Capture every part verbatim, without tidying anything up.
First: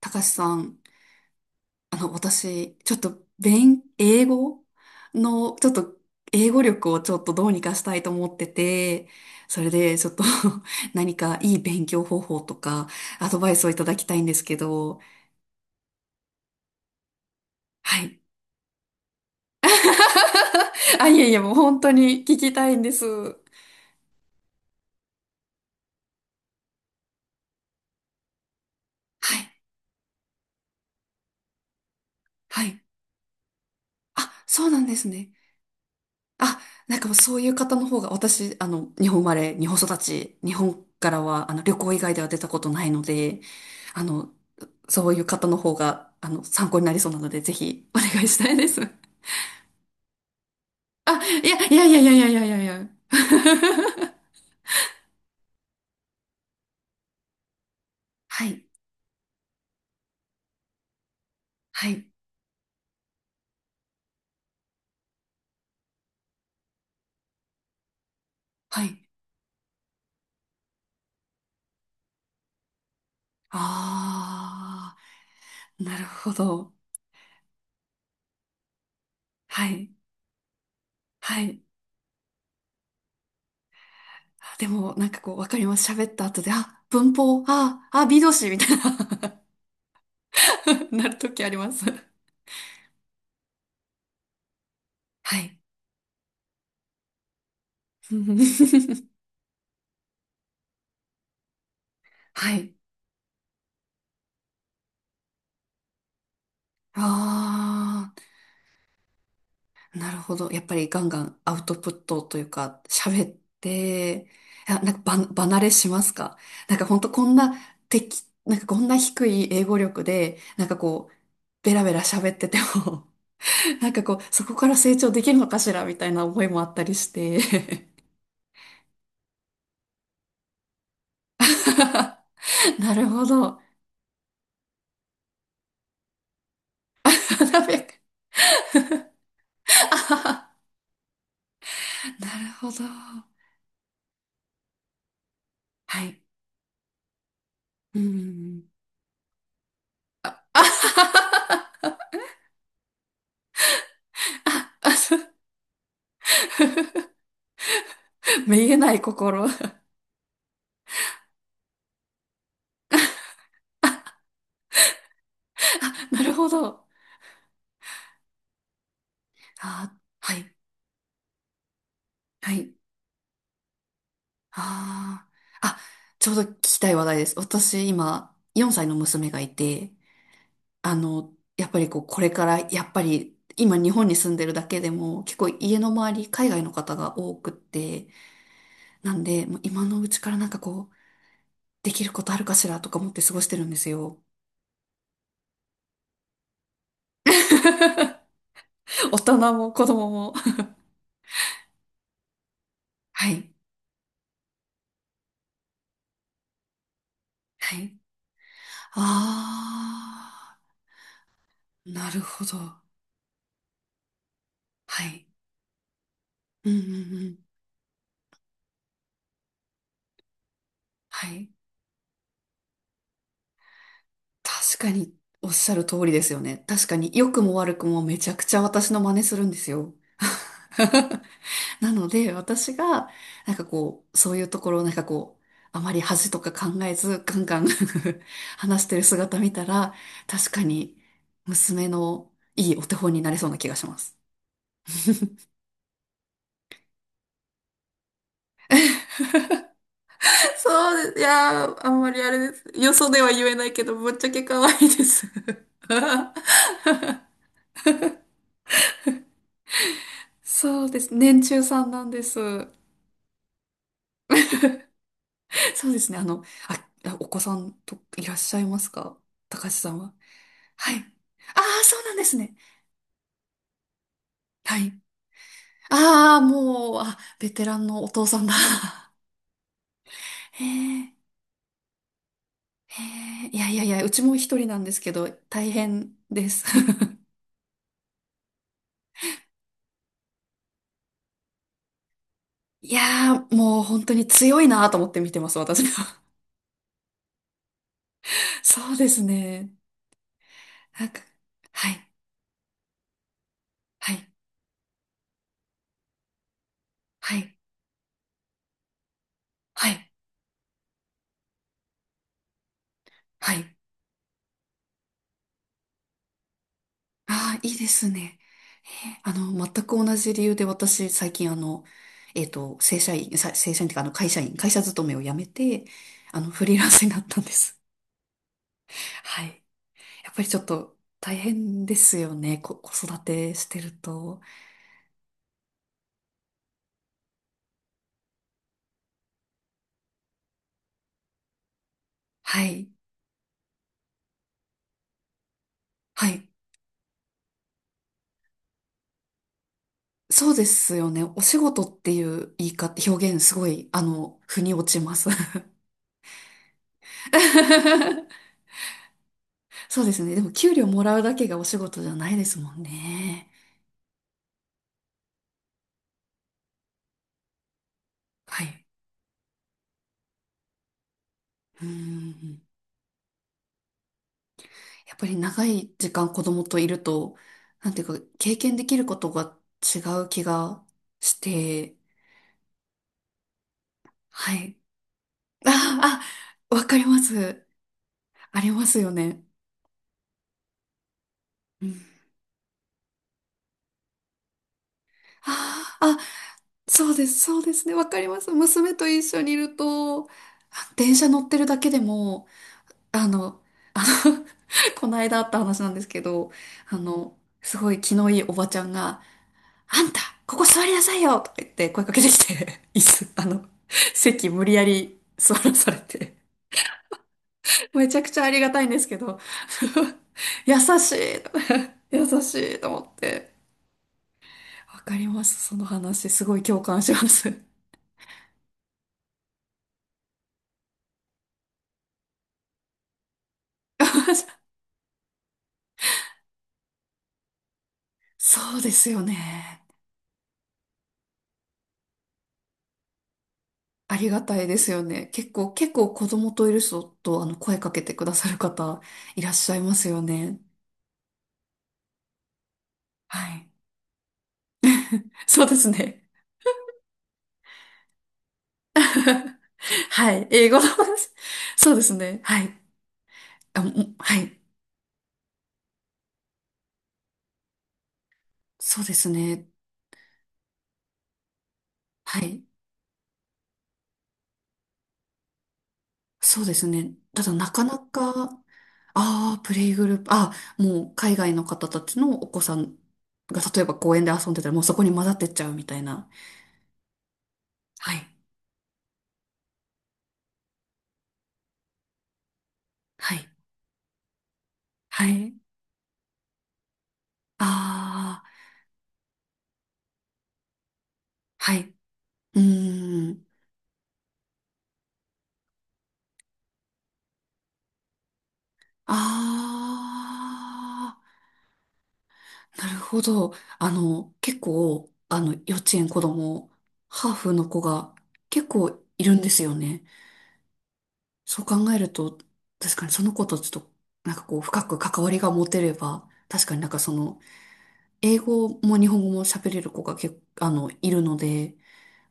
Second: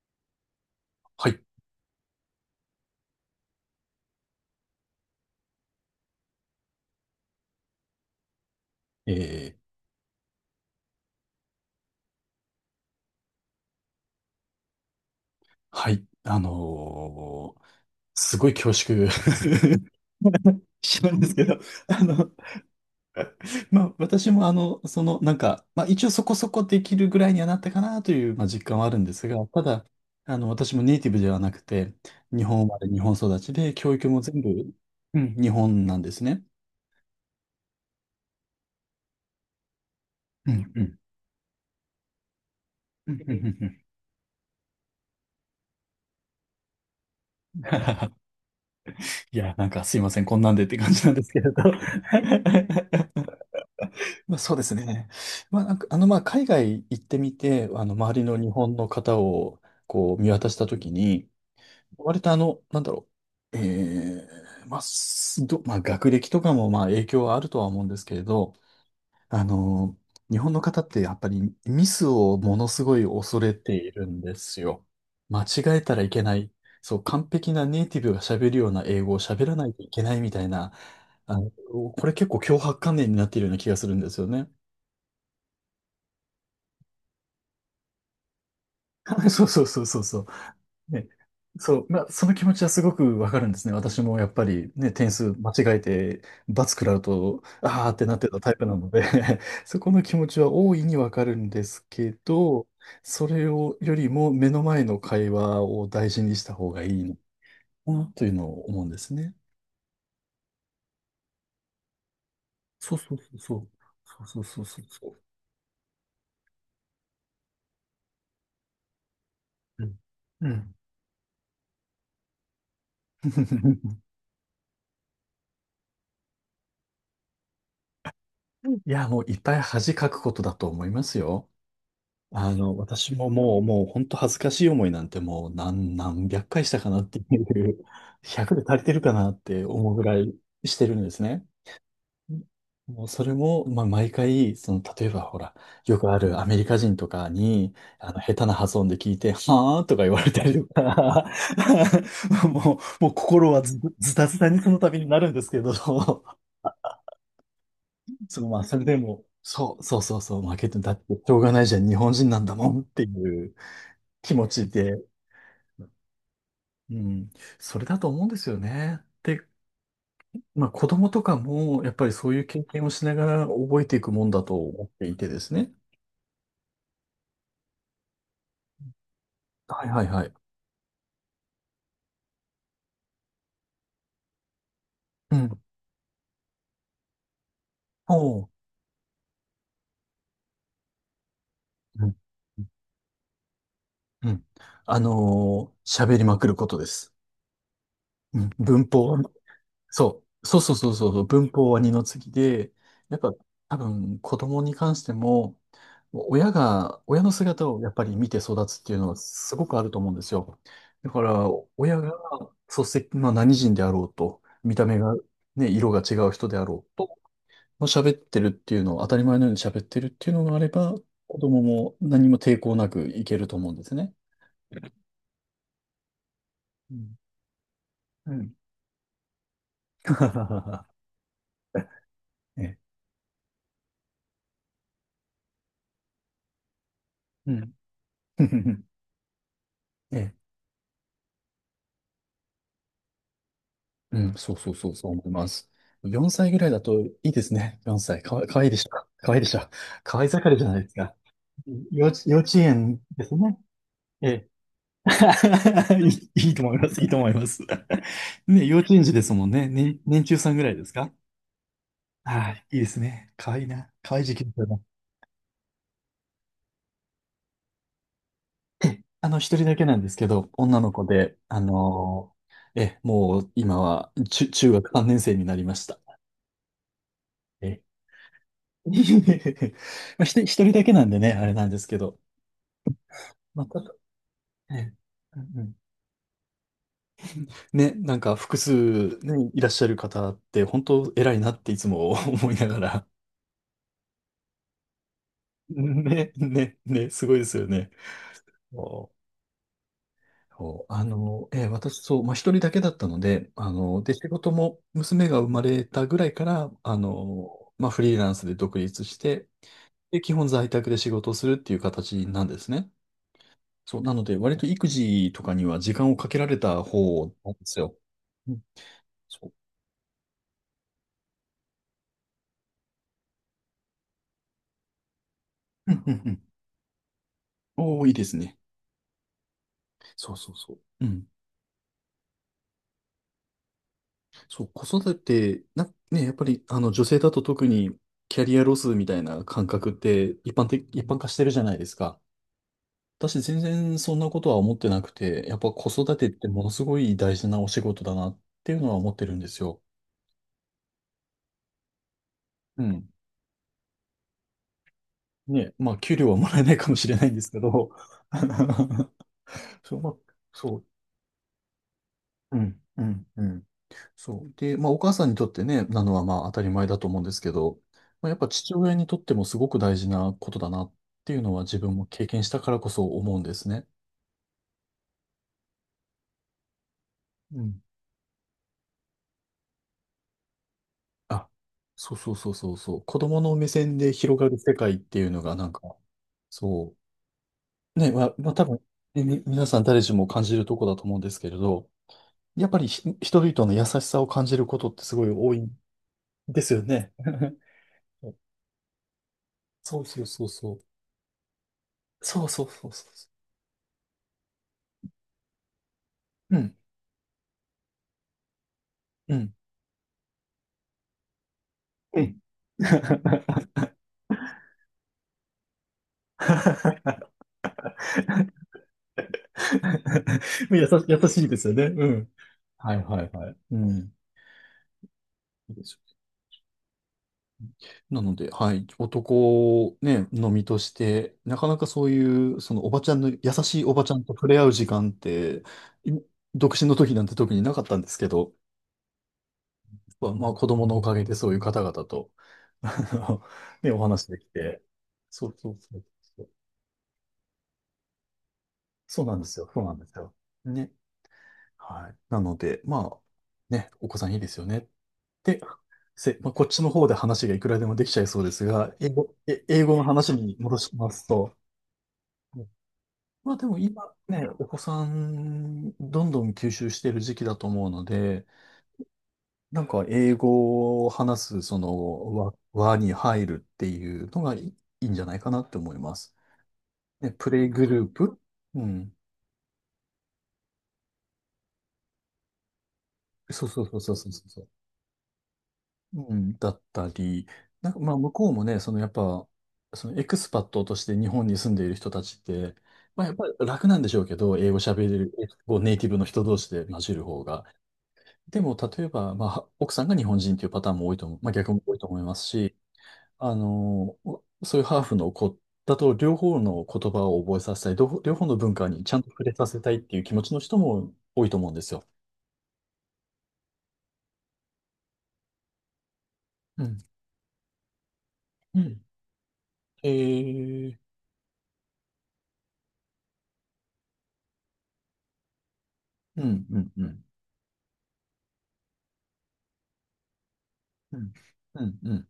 たかしさん、はい。あの、私、ちょっと、勉、英語の、ちょっと、英語力をちょっとどうにかしたいと思ってて、えー、それで、ちょっと 何かいい勉強方法とか、アドバイスをいただきたいんですけど、はい。あのーはい。すごい恐縮 しあ、ない いんやでいすや、けもうど、本 当あにの、聞きたいんです。は まあ、私もあの、その、なんか、まあ、一応そこそこできるぐらいにはなったかなという、まあ、実感はあるんですが、たい。だ、あの、私もネイティブではなくて、日本は生まい。れ、日本育ちで、教育も全あ、そう部、なんですうね。ん、日本なんですね。あ、なんかもうそういう方の方が、私、あの、日本生まれ、日本育ち、う日ん、う本ん。からは、あの、旅行以外では出たことないのうんうんうで、んうん。 あの、そういう方の方が、あの、参考になりそうなので、ぜひ、お願い したいです。いや、なんかすいません、こんなんでって感じなんあ、ですけいれど。 や、いやいやいやいやいやいやい や。まあ、そうですね。まあ、なんか、あの、まあ、海外行ってみて、あの、周りのは日い、本の方を、こう、見渡したときに、はい、割とあの、なんだろう、えー、まあ、すど、まあ、学歴とかも、まあ、影響はあるとは思うんですけれど、はい。あの、日本の方ってやっぱりミスをものすごい恐れているんですよ。あ間違えー、たならるいけほない。ど。そう、完璧なネイティブが喋るような英語を喋らなはいとい、いけないみたいな、あはの、い。これ結構強迫観念になっているような気がするんですよね。あでも、なんかこう、わかります。喋った後で、あ、文法、あ、あ、B 動詞みたい な そうそうそうそうそ う。なね。るときありまそす。う、まあ、その気持ちはすごくわかるんですね。私もやっぱりね、点数は間い。違えて、罰食らうと、あーってなってたタイプなので、 そこの気持ちは大いにわかるんですけはど、い。それをよりも目の前の会話を大事にした方がいいのかあなというのを思うんですね。あ、なるほど。やっぱりガンガンアウトプットというか、そうそう喋そっうそう。そうて、そういや、そうなんかそば、離れしますか。なんか本当こんな敵、なんかこんな低い英語う。うん。力で、うなんん。 かこう、ベラベラ喋ってても、なん かこう、そこから成長できるのかしらみたいな思いもあったりして。いや、もういっぱい恥かくことだと思いますよ。あの、なる私ほももど。う、もう本当恥ずかしい思いなんてもう何、何百回したかなっていなう、るひゃくで足りてるかなって思うぐらいしてるんですね。ほど。もうそれも、まあ、毎回、その、例えばほら、よはくあい。るアメリカ人とかに、うあの、下手なん。発音で聞いて、はーとか言われたりとか、もう、もう心はず、ずたずたにその度になるんですけど、そ の、まあ、めげそれなでいも、心。そう、そうそうそう、負けて、だって、しょうがないじゃん、日本人なんだもんっていう気持ちで、あ、なるほど。うん、それだと思うんですよね。で、あ、はい。まあ子供とかもやっぱりそういうは経い。験をしながら覚えていくもんだと思っていあてですあ。ね。あ、ちょうど聞きたい話題です。私、今、よんさいの娘がいはいて、はいはい。あの、やっぱりこう、これから、やっぱり、今、日本に住んでるだけでも、結う構ん。家の周り、海外の方が多くって、おう。なんで、もう今のうちからなんかこう、できうるん。ことあるかしらとか思って過ごしてるんですよ。うん。あのー喋りまくることです。うん。文大法。人も子供そも。う、そうそうそうそうそう、文法は二の次で、やっはぱい。多分子供に関しても、親が、親の姿はをやっい。ぱり見て育つっていうのはすごくあると思うんですああ、よ。だから、親なが、るほど。そして、まあ何人であろうと、見た目はが、い。ね、色が違う人であうんうろうと、んまあ、喋ってるっていうのを、当たり前のように喋ってるっていうのがあれば、は子い。供も何も抵抗なくいけると思うんですね。確かにおっしゃる通りですよね。確うかにん。良くも悪くもめちうゃくん。ちゃ私の真似するんですよ。なので私ええがなんかこう、そういうところをなんかこう、あまり恥とか考えずガンうガン ん。話し てる姿見たら、ええ確かに娘のいいお手本になれそうな気がします。うん、そうそうそう、そう思います。よんさいぐらいだといいですね。よんさい。かわ、かわいいでしょ。かわいいでしょ。かわい盛り じゃないでそすうでか。す。いやー、あん幼まり稚、あ幼れで稚す。よ園そでではす言えね。ないけど、ぶっちえゃけえ。可愛いです。いいいいと思います。いいと思います。ね、幼稚園児ですもんね。ね、年中さんぐらいそでうすでか？す。年中さんなんです。はい、いいですね。かわいいな。かわいい時期ですよね。そうですね。あの、あ、あお子さんといらっしゃいま えすえ、か、あの、一高人橋だけさなんんでは。すけど、女はのい。子で、あああ、そうなんでのすね。ーええ、もう今は中、中は学い。さんねん生になりました。ああ、もう、あ、ベテえラえ。 ンのお父さんだ。いえい えいえ。まあ、ひと一へ人だけなえ、んでね、あれなんですけど。へえ、いまあ、やいたやいだ、や、うちも一人なんでね、すけど、うんう大ん。変です。ね、なんか複数、ね、いらっしゃる方って本当偉いなっていつも、 思いながいら。やー、もう本当に強いなと思って見てます、私は。ね、ね、ね、すごいですよね。そうでそうすね。そうあなんか、の、えーは私、い、そう、まあ、一人だけだったので、あの、はで、仕い、事も娘が生まれたぐらいから、あはい、の、まあ、フリーランスで独立して、はい、で、基本在宅で仕事をするっていう形なんですね。はい。そう、なので、割と育児とかには時間をかけられた方なんあであ、いいすでよ。すね。うん、えーあその、う。全く同じ理由で私、最近あの、えっと、正社員、さ正社員っていうか、あの、会社員、会社勤めを辞めて、うん、うん、うあん。の、フリーランスになったんです。おー、いいですね。はい。やそっうぱりそちうょっそう。とうん。大変ですよね。こ、子育てしてると。そう、子育て、な、ね、やっぱり、あの、女性だと特にキャリアロスみたいな感覚って一般的、一般化してるじゃないですか。はい。私、全然そんなことは思ってなくて、やっぱ子育てはっい。てものすごい大事なお仕事だなっていうのは思ってるんですよ。そうですよね。お仕事っていう言いう方、ん。表現すごい、あの、腑に落ちます。ね、まあ、給料はもらえないかもしれないんですけど、そそう、うまであ、すね。でも、給そ料う。もらうだけがお仕事じゃないでうすもんん、うん、うね。ん。そう。で、まあ、お母さんにとってね、なのはまあ当たり前だと思うんですけど、まあ、やっぱは父い。親にとってもすごく大事なことだなっていうのは自うー分も経験したん。からこそ思うんですね。やっぱり長い時間子供といると、うん。なんていうか、経験できることが違う気がしあ、て、そうそうそうそうそう。子供の目線で広がはる世い。界っていうのがなんか、ああ、わそかります。う。ね、まあ、まあ、あ多り分、ますよねみ、ね。皆さん誰しも感じるとこだと思うんですけれうど、ん。やっぱりひ人々の優しさを感じることってすごい多いんああ、あですよそね。うです、そ うですね。わかります。娘と一緒にいるそうそと、うあそうそう。電車乗ってるだけでそも、うそうそうそあう。の、この間あった話なんですけど、うん、あの、すごい気のいいおばちゃんが、うん。あんた、ここ座りなさいよとか言って声かけうてきん。て、椅子、あの、席無理やり座らされて、めちゃくちゃありがたいんですけど、優優し、しい、優しいですよね。う優ん。しいとは思いっはいはて。い。うん。わかります、いいそのですよ。話。すごい共感します。なので、はい、男ね、のみとして、なかなかそういう、そのおばちゃんの、優しいおばちゃんと 触れ合う時間って、い独身の時なんて特になかったんですけど、そうですよね。まあ、まあ子供のおかげでそういう方々と、あのね、おあ話りでがきたいでて、すよね。そ結うそ構、う結そう構子そ供う。といる人と、あの、声かけてくださる方、そうなんいでらっすしよ、ゃいそうなまんですすよよ。ね。ね。はい。なので、まあ、はい。ね、お子さんいいですよね。で、そうですね。せ、まあ、こっちの方で話がいくらでもできちゃいそうですが、英語、え、英語のは話い。に英戻語のします話。と、そうですね。はい。まあでもあ、も今はね、い。お子さん、どんどん吸収してる時期だと思うので、そうですね。なんか英語を話す、その、は輪、い。輪に入るっていうのがいいいいんじゃないかなって思います。そうですね。ね、たプだレイなかグなループ。か、うん。ああ、プレイグループ、ああ、もう海外の方たちのお子さんがそう例そえうばそうそ公う園そでう遊んでそたう。らもうそこに混ざってっちゃうみたいな。うん、だったり、なんかまはあい。向こうもね、そのやっぱ、そのエクスパットとして日本に住んでいる人たちって、まあやはっぱい。り楽なんでしょうけど、英語喋れはる、英い。語ネイティブの人同士で混じる方が。ああ、でも例えば、まあ奥さんが日本人っていうパターンも多いと思う、まあ逆はもい。多いと思いますうし、ーん。あの、そういうハーフの子だと両方の言葉を覚えさせたい、両方両方の文化にちゃんと触れさせたいっていう気持ちの人もああ、多いと思うんですよ。なるほど。あの、結構、あの、幼稚園子供、うん。ハーフの子が結う構ん。いるんですよね。えー、そう考えると、確かにその子とちょっと、なんかこう、深く関わりが持てれば、う確ん、かうになんん、かうそん。の、英語も日本語も喋れる子が結構、あの、いうるんので、うんうん。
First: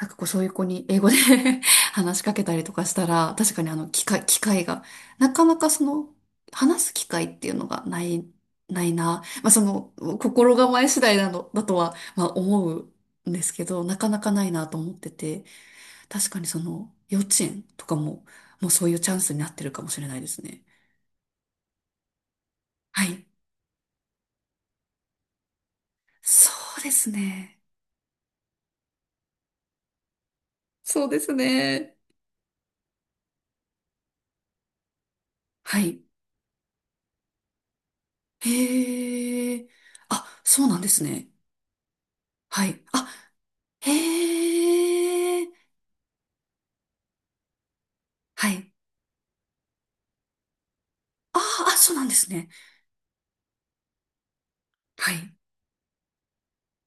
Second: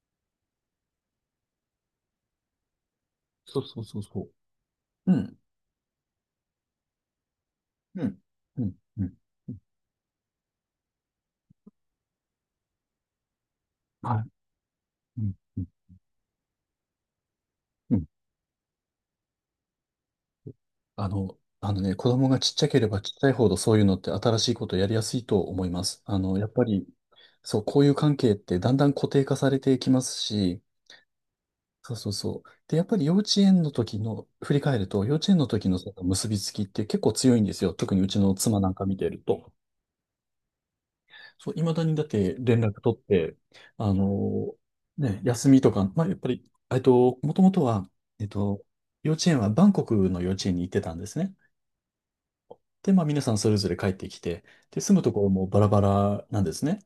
なんかこう、そういう子に英語で 話しかけたりとかしたら、確そかうにあそうの、そう機会、そ機会が、う。うなん。かなかその、話す機会っていうのがなうん。い、うん。ないうん。な。まあその、心構え次第なの、だとは、まあ思うんですけど、なかなはい。かないなと思ってうんて。うん確かにその幼稚園とかうん。も、もうそういうチャンスになってるかもしれないですね。あの、あのね、子供がちっちゃければはちっちい。ゃいほどそういうのって新しいことをやりやすいと思います。あの、やそっぱうり、ですね。そう、こういう関係ってだんだん固定化されていきますし、そうですそうね。そうそう。で、やっぱり幼稚園の時の、振り返ると、幼稚園の時のはそい。の結びつきって結構強いんですよ。特にうちの妻なんか見てると。へえ。あ、そうなんですね。そう、いまだにだって連は絡い。取っあ、て、あのね、へえ。休みとか、まあ、やっぱり、えっと、もともとは、えっはと、い。幼稚園はバンコクの幼稚園に行ってたんですね。ああ、そうなんですね。で、まあ、皆さんそれぞれ帰ってきて、で、住むはところい。もバラバラなんですね。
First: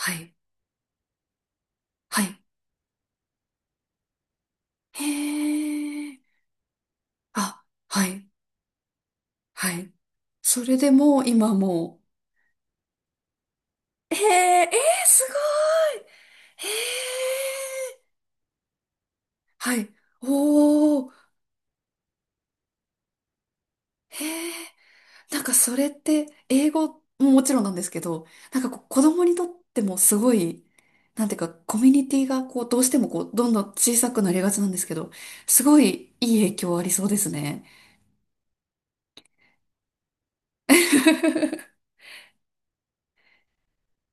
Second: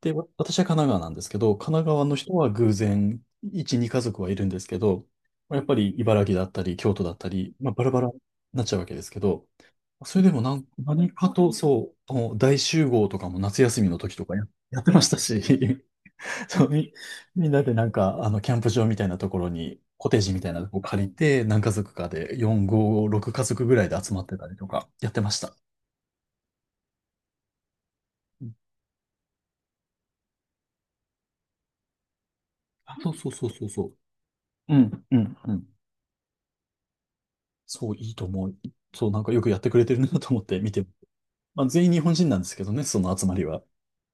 で、わい。私は神奈川なんですけど、神奈川のは人い。は偶然、いち、に家族はいるんですけへど、まあやっぱりえ。茨城だったり、京都だったり、あ、まあ、バラバはラにい。なっちゃうわけですけど、はい。それでもなそん、れで何もうかと、今そもう、もう大集合とかも夏休みのう。時へとかや、え、え やってまー、したすし、ごい。そへう、み、みんなでなんえ。か、あの、キャンプ場みたいなところはに、い。コテージみたいなとこ借おりー。て、何家族かで、よん、ご、ろく家族ぐらいで集まへってたえ、りとか、やってましなんかた。それって英語ももちろんなんですけど、うん。なんかこう子供にとってもすごい、なんていうかコミュニティがこうどうしあ、てそもうこそううそどうんどそんうそ小さくなりがちなんう。うですけん、ど、うん、うすん。ごいいい影響ありそうですね。そう、いいと思う。そう、なんかよくやってくれてるなと思って見て。まあ、全 員日本人なんですけどね、その集まりは。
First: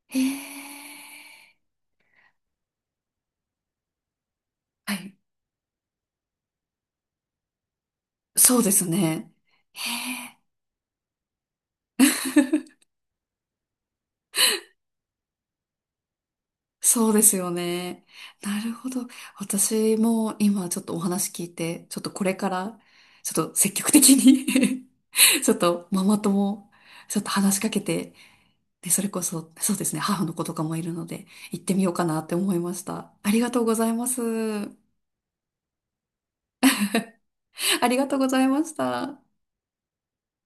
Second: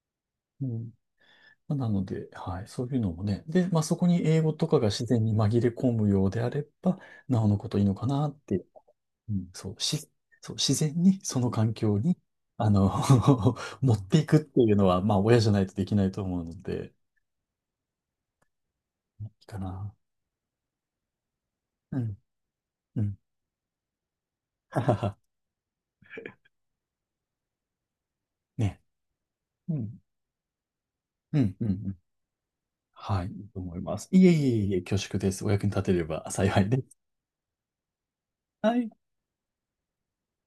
へえ、うん。まあなので、はい、そういうのもね。で、まあ、そこに英語とかがは自い、然に紛れ込むようであれば、なおのこといいのかなってそいうう、ですね。うん、そへう、し、え、そう、自然にその環境に、あの 持っていくっていうのは、まあ、親じゃないとできないと思うので、そうですよね。なるほど。いいかな。私も今ちょっとお話聞いて、ちうょっとん、これからうん。ちょっと積極的 はにはは。ちょっとママ友、ちょっと話しかけて、ね。で、それこそ、うそうですん、ね、母の子とかもいるので、うん、行うっん。うてみようん。かなって思いました。はい、あいりいがととうご思いざいまます。す。いえいえいえ、恐縮です。お役に立てれば幸いです。ありがとうございましはい。た。